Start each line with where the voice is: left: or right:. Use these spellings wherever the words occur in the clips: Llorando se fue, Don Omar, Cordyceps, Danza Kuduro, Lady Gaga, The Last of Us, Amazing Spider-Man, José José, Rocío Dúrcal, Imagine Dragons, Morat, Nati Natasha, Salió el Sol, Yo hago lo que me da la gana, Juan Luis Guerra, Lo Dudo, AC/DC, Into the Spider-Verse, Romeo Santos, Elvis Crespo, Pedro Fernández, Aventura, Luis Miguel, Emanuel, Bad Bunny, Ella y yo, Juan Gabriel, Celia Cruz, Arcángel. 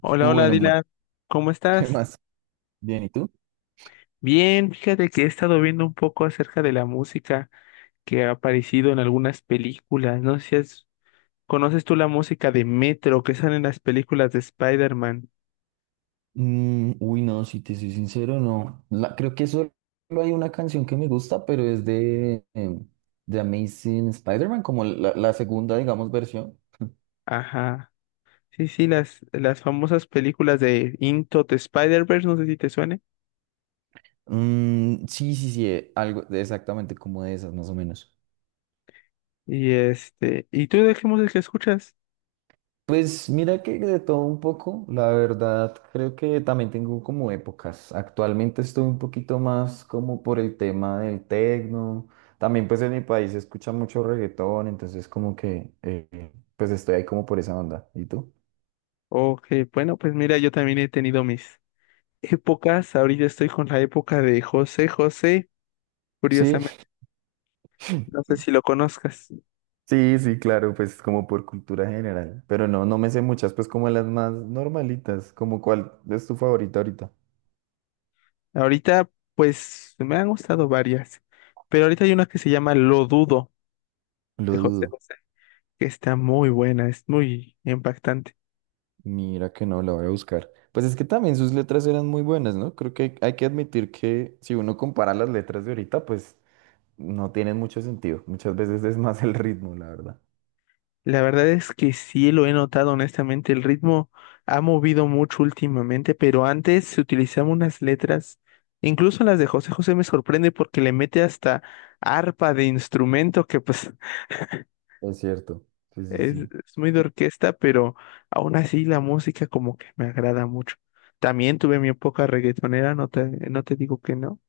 left: Hola, hola
right: Bueno, ma-
left: Dylan, ¿cómo
right: ¿qué
left: estás?
right: más? Bien, ¿y tú?
left: Bien, fíjate que he estado viendo un poco acerca de la música que ha aparecido en algunas películas. No sé si has- ¿Conoces tú la música de Metro que sale en las películas de Spider-Man?
right: Mm, uy, no, si te soy sincero, no. La- creo que solo hay una canción que me gusta, pero es de Amazing Spider-Man, como la segunda, digamos, versión.
left: Ajá. Sí, sí, las famosas películas de Into the Spider-Verse, no sé si te suene.
right: Mm, sí, sí, sí, algo de- exactamente como de esas, más o menos.
left: Y este, ¿y tú de qué música escuchas?
right: Pues mira que de todo un poco, la verdad creo que también tengo como épocas. Actualmente estoy un poquito más como por el tema del tecno. También pues en mi país se escucha mucho reggaetón, entonces como que pues estoy ahí como por esa onda. ¿Y tú?
left: Ok, bueno, pues mira, yo también he tenido mis épocas. Ahorita estoy con la época de José José,
right: Sí,
left: curiosamente. No sé si lo conozcas.
right: sí, sí, claro, pues como por cultura general. Pero no, no me sé muchas, pues como las más normalitas, como cuál es tu favorita ahorita.
left: Ahorita, pues, me han gustado varias, pero ahorita hay una que se llama Lo Dudo,
right: Lo
left: de José
right: dudo.
left: José, que está muy buena, es muy impactante.
right: Mira que no, la voy a buscar. Pues es que también sus letras eran muy buenas, ¿no? Creo que hay que admitir que si uno compara las letras de ahorita, pues no tienen mucho sentido. Muchas veces es más el ritmo, la verdad.
left: La verdad es que sí lo he notado, honestamente, el ritmo ha movido mucho últimamente, pero antes se utilizaban unas letras, incluso las de José José me sorprende porque le mete hasta arpa de instrumento que pues...
right: Es cierto. Sí, sí,
left: Es,
right: sí.
left: es muy de orquesta, pero aún así la música como que me agrada mucho. También tuve mi época reggaetonera, no te digo que no.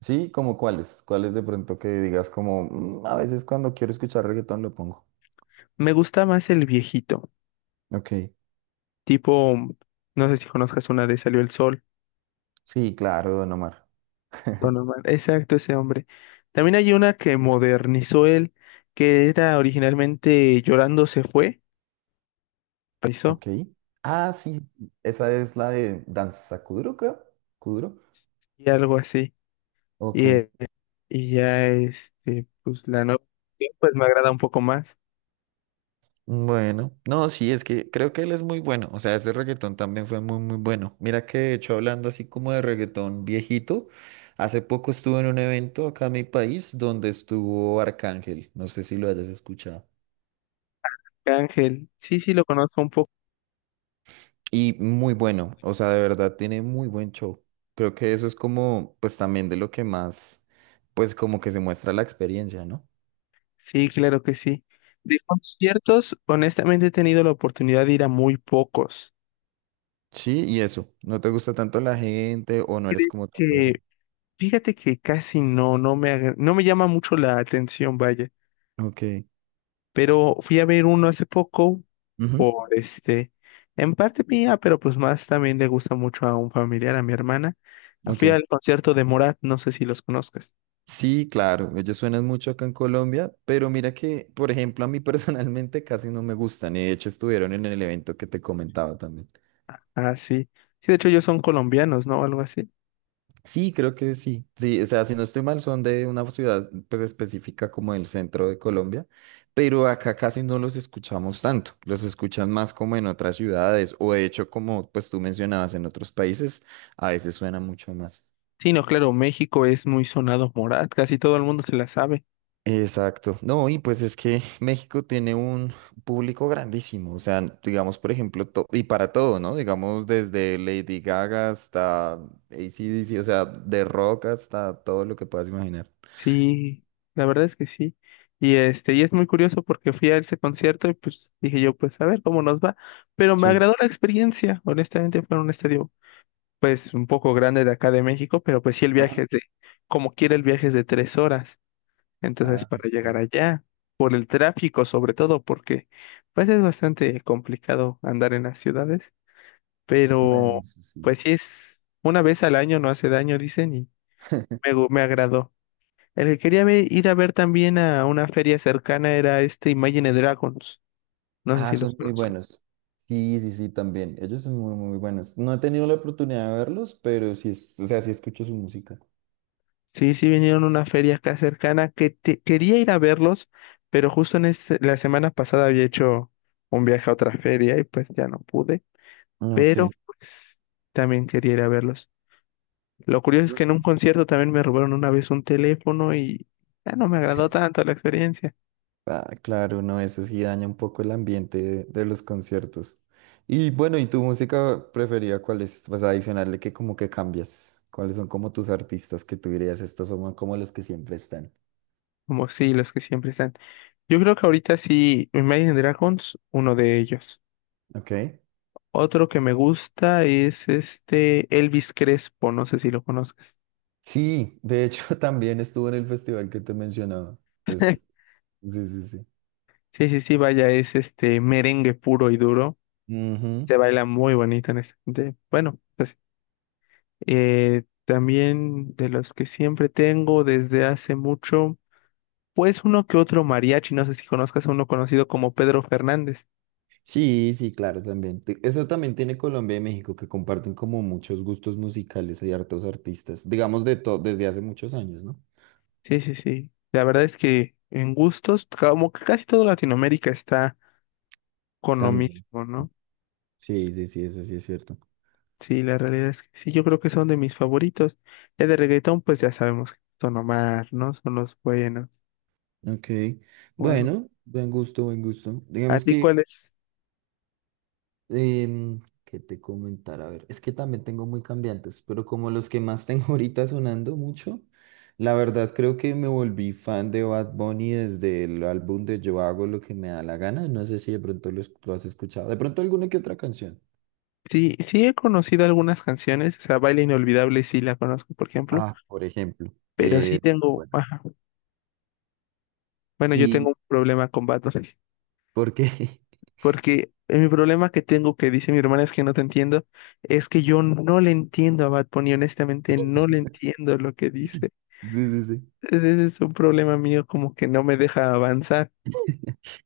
right: Sí, como cuáles. Cuáles de pronto que digas como, "Mm, a veces cuando quiero escuchar reggaetón lo pongo".
left: Me gusta más el viejito,
right: Ok.
left: tipo, no sé si conozcas una de Salió el Sol,
right: Sí, claro, Don Omar.
left: Don Omar. Exacto, ese hombre. También hay una que modernizó él, que era originalmente Llorando se fue, paisó,
right: Ok. Ah, sí. Esa es la de Danza Kuduro, creo. Kuduro.
left: y algo así.
right: Ok.
left: Y, eh, y ya, pues la nueva, pues me agrada un poco más.
right: Bueno, no, sí, es que creo que él es muy bueno, o sea, ese reggaetón también fue muy, muy bueno. Mira que de hecho hablando así como de reggaetón viejito, hace poco estuve en un evento acá en mi país donde estuvo Arcángel, no sé si lo hayas escuchado.
left: Ángel, sí, sí, lo conozco un poco.
right: Y muy bueno, o sea, de verdad tiene muy buen show. Creo que eso es como, pues también de lo que más, pues como que se muestra la experiencia, ¿no?
left: Sí, claro que sí. De conciertos, honestamente he tenido la oportunidad de ir a muy pocos.
right: Sí, y eso, no te gusta tanto la gente o no eres
left: ¿Crees
right: como tanto eso.
left: que, fíjate que casi no me llama mucho la atención, vaya.
right: Ok.
left: Pero fui a ver uno hace poco
right: Ujú.
left: por este, en parte mía, pero pues más también le gusta mucho a un familiar, a mi hermana.
right: Ok.
left: Fui al concierto de Morat, no sé si los conozcas.
right: Sí, claro, ellos suenan mucho acá en Colombia, pero mira que, por ejemplo, a mí personalmente casi no me gustan, y de hecho estuvieron en el evento que te comentaba también.
left: Ah, sí. Sí, de hecho ellos son colombianos, ¿no? Algo así.
right: Sí, creo que sí, sí, o sea, si no estoy mal, son de una ciudad pues específica como el centro de Colombia, pero acá casi no los escuchamos tanto, los escuchan más como en otras ciudades, o de hecho como pues tú mencionabas en otros países, a veces suena mucho más.
left: Sí, no, claro, México es muy sonado Morat, casi todo el mundo se la sabe.
right: Exacto. No, y pues es que México tiene un público grandísimo, o sea, digamos, por ejemplo, to- y para todo, ¿no? Digamos, desde Lady Gaga hasta AC/DC, o sea, de rock hasta todo lo que puedas imaginar.
left: Sí, la verdad es que sí. Y este, y es muy curioso porque fui a ese concierto y pues dije yo, pues a ver cómo nos va. Pero me
right: Sí.
left: agradó la experiencia. Honestamente fue en un estadio pues un poco grande de acá de México, pero pues sí el viaje
right: Ajá.
left: es de, como quiera el viaje es de 3 horas. Entonces
right: Ah,
left: para llegar
right: ok.
left: allá, por el tráfico sobre todo, porque pues es bastante complicado andar en las ciudades.
right: Bueno,
left: Pero
right: eso sí.
left: pues sí, es una vez al año, no hace daño, dicen, y me agradó. El ir a ver también a una feria cercana era este Imagine Dragons. No sé
right: Ah,
left: si los
right: son muy
left: conozco.
right: buenos. Sí, sí, sí, también. Ellos son muy, muy buenos. No he tenido la oportunidad de verlos, pero sí, es- o sea, sí escucho su música.
left: Sí, sí, vinieron a una feria acá cercana quería ir a verlos, pero la semana pasada había hecho un viaje a otra feria y pues ya no pude.
right: Ok.
left: Pero pues también quería ir a verlos. Lo curioso es que en un concierto también me robaron una vez un teléfono y ya no me agradó tanto la experiencia.
right: Ah, claro, no, eso sí daña un poco el ambiente de los conciertos. Y bueno, ¿y tu música preferida cuál es? Vas a adicionarle que como que cambias. ¿Cuáles son como tus artistas que tú dirías, estos son como los que siempre están?
left: Como sí, los que siempre están. Yo creo que ahorita sí, Imagine Dragons, uno de ellos.
right: Ok.
left: Otro que me gusta es este Elvis Crespo, no sé si lo conozcas.
right: Sí, de hecho también estuvo en el festival que te mencionaba. Pues, sí, sí, sí.
left: Sí, sí, sí, vaya, es este merengue puro y duro.
right: Ujú.
left: Se baila muy bonito en este. Bueno, pues también de los que siempre tengo desde hace mucho, pues uno que otro mariachi, no sé si conozcas a uno conocido como Pedro Fernández.
right: Sí, sí, claro, también. Te- Eso también tiene Colombia y México, que comparten como muchos gustos musicales y hartos artistas, digamos de todo, desde hace muchos años, ¿no?
left: Sí, sí, sí. La verdad es que en gustos, como que casi toda Latinoamérica está con lo
right: También.
left: mismo, ¿no?
right: Sí, sí, sí, eso sí es cierto.
left: Sí, la realidad es que sí, yo creo que son de mis favoritos. Ya de reggaetón, pues ya sabemos que son Omar, ¿no? Son los buenos.
right: Ok,
left: O algo.
right: bueno, buen gusto, buen gusto.
left: ¿A
right: Digamos
left: ti
right: que,
left: cuáles?
right: ¿qué te comentar? A ver, es que también tengo muy cambiantes, pero como los que más tengo ahorita sonando mucho, la verdad creo que me volví fan de Bad Bunny desde el álbum de Yo hago lo que me da la gana. No sé si de pronto lo, es- lo has escuchado. De pronto alguna que otra canción.
left: Sí, sí he conocido algunas canciones, o sea, Baile Inolvidable sí la conozco, por ejemplo,
right: Ah, por ejemplo.
left: pero sí tengo,
right: Bueno,
left: ajá, bueno, yo tengo
right: ¿y
left: un problema con Bad Bunny,
right: por qué?
left: porque mi problema que tengo, que dice mi hermana, es que no te entiendo, es que yo no le entiendo a Bad Bunny, honestamente no le entiendo lo que dice.
right: Sí, sí, sí.
left: Ese es un problema mío, como que no me deja avanzar.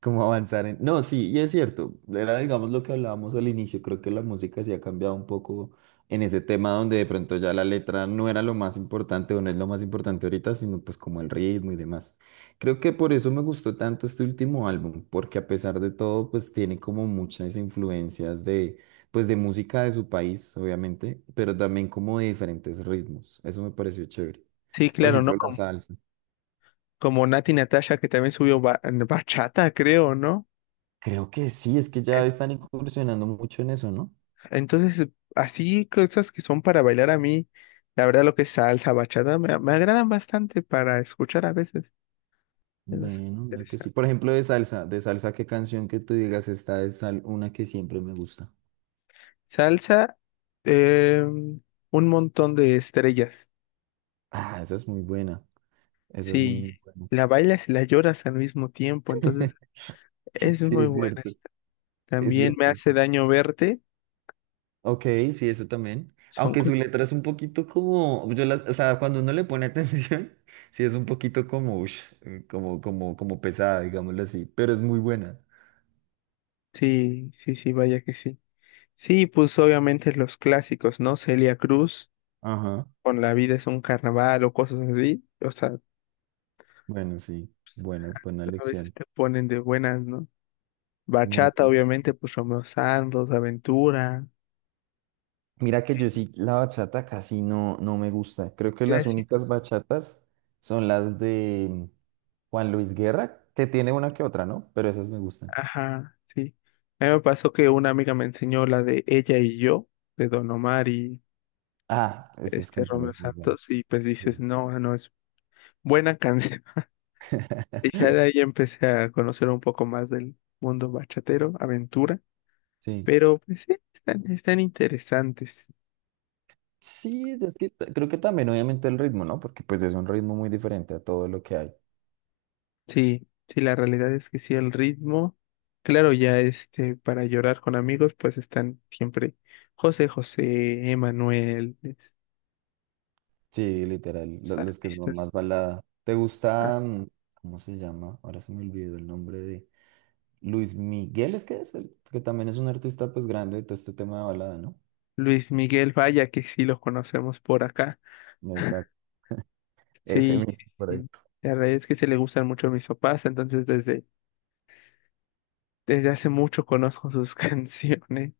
right: Como avanzar en... No, sí, y es cierto. Era, digamos, lo que hablábamos al inicio. Creo que la música sí ha cambiado un poco en ese tema donde de pronto ya la letra no era lo más importante o no es lo más importante ahorita, sino pues como el ritmo y demás. Creo que por eso me gustó tanto este último álbum, porque a pesar de todo, pues tiene como muchas influencias de, pues de música de su país, obviamente, pero también como de diferentes ritmos. Eso me pareció chévere.
left: Sí,
right: Por
left: claro, ¿no?
right: ejemplo, la salsa.
left: Como Nati Natasha, que también bachata, creo, ¿no?
right: Creo que sí, es que
left: En-
right: ya están incursionando mucho en eso, ¿no?
left: Entonces, así cosas que son para bailar a mí, la verdad lo que es salsa, bachata, me agradan bastante para escuchar a veces. Es bastante
right: Bueno, mira que sí.
left: interesante.
right: Por ejemplo, de salsa, ¿qué canción que tú digas esta es sal- una que siempre me gusta?
left: Salsa, eh, un montón de estrellas.
right: Ah, esa es muy buena. Esa es muy,
left: Sí,
right: muy buena.
left: la bailas y la lloras al mismo tiempo, entonces es
right: Sí,
left: muy
right: es
left: buena,
right: cierto.
left: esta.
right: Es
left: También me
right: cierto,
left: hace
right: sí.
left: daño verte,
right: Ok, sí, esa también.
left: son
right: Aunque
left: como...
right: su letra es un poquito como, yo las, o sea, cuando uno le pone atención, sí es un poquito como, ush, como, como pesada, digámoslo así, pero es muy buena.
left: Sí, sí, sí, vaya que sí. Sí, pues obviamente los clásicos, ¿no? Celia Cruz,
right: Ajá.
left: con la vida es un carnaval o cosas así, o sea, pues,
right: Bueno, sí. Buena, buena
left: a veces
right: lección.
left: te ponen de buenas, ¿no?
right: Muy
left: Bachata,
right: buena.
left: obviamente, pues Romeo Santos, Aventura,
right: Mira que yo sí, la bachata casi no, no me gusta. Creo que
left: ya
right: las
left: sí,
right: únicas bachatas son las de Juan Luis Guerra, que tiene una que otra, ¿no? Pero esas me gustan.
left: ajá, sí. A mí me pasó que una amiga me enseñó la de Ella y yo, de Don Omar y
right: Ah, esas
left: este Romeo
right: canciones muy buenas.
left: Santos, y pues dices,
right: Sí.
left: no, ah, no, es buena canción. Y ya de ahí empecé a conocer un poco más del mundo bachatero, Aventura,
right: Sí,
left: pero pues sí, están, están interesantes.
right: sí, es que t- creo que también obviamente el ritmo, ¿no? Porque pues es un ritmo muy diferente a todo lo que hay.
left: Sí, sí, la realidad es que sí, el ritmo, claro, ya este, para llorar con amigos, pues están siempre José José, Emanuel,
right: Sí, literal,
left: los
right: lo- los, que son más
left: artistas,
right: balada. ¿Te
left: ah,
right: gusta, mm, cómo se llama? Ahora se me olvidó el nombre de Luis Miguel, es que es el, que también es un artista pues grande de todo este tema de balada, ¿no?
left: Luis Miguel, vaya que sí lo conocemos por acá,
right: Exacto. Ese
left: sí,
right: mismo por ahí.
left: sí, la realidad es que se le gustan mucho a mis papás, entonces desde hace mucho conozco sus canciones,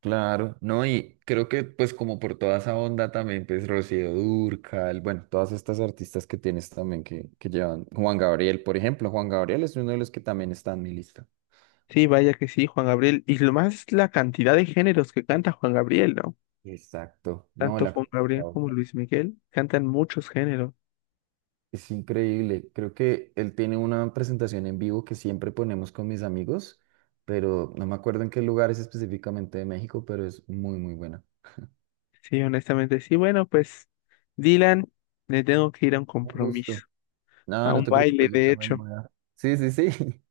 right: Claro, no, y creo que pues como por toda esa onda también, pues Rocío Dúrcal, bueno, todas estas artistas que tienes también que llevan, Juan Gabriel, por ejemplo, Juan Gabriel es uno de los que también está en mi lista.
left: sí, vaya que sí, Juan Gabriel, y lo más es la cantidad de géneros que canta Juan Gabriel, ¿no?
right: Exacto, no,
left: Tanto
right: la
left: Juan
right: capacidad
left: Gabriel como
right: vocal
left: Luis Miguel cantan muchos géneros.
right: es increíble, creo que él tiene una presentación en vivo que siempre ponemos con mis amigos, pero no me acuerdo en qué lugar es específicamente de México, pero es muy, muy buena.
left: Sí, honestamente, sí. Bueno, pues, Dylan, le tengo que ir a un
right: Un gusto.
left: compromiso,
right: No,
left: a
right: no
left: un
right: te
left: baile,
right: preocupes, yo
left: de
right: también
left: hecho, no
right: voy a... Sí, sí, sí.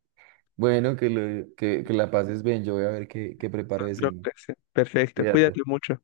right: Bueno, que, lo- que la pases bien. Yo voy a ver qué preparo de
left: te lo
right: cena.
left: perfecto, cuídate
right: Cuídate.
left: mucho.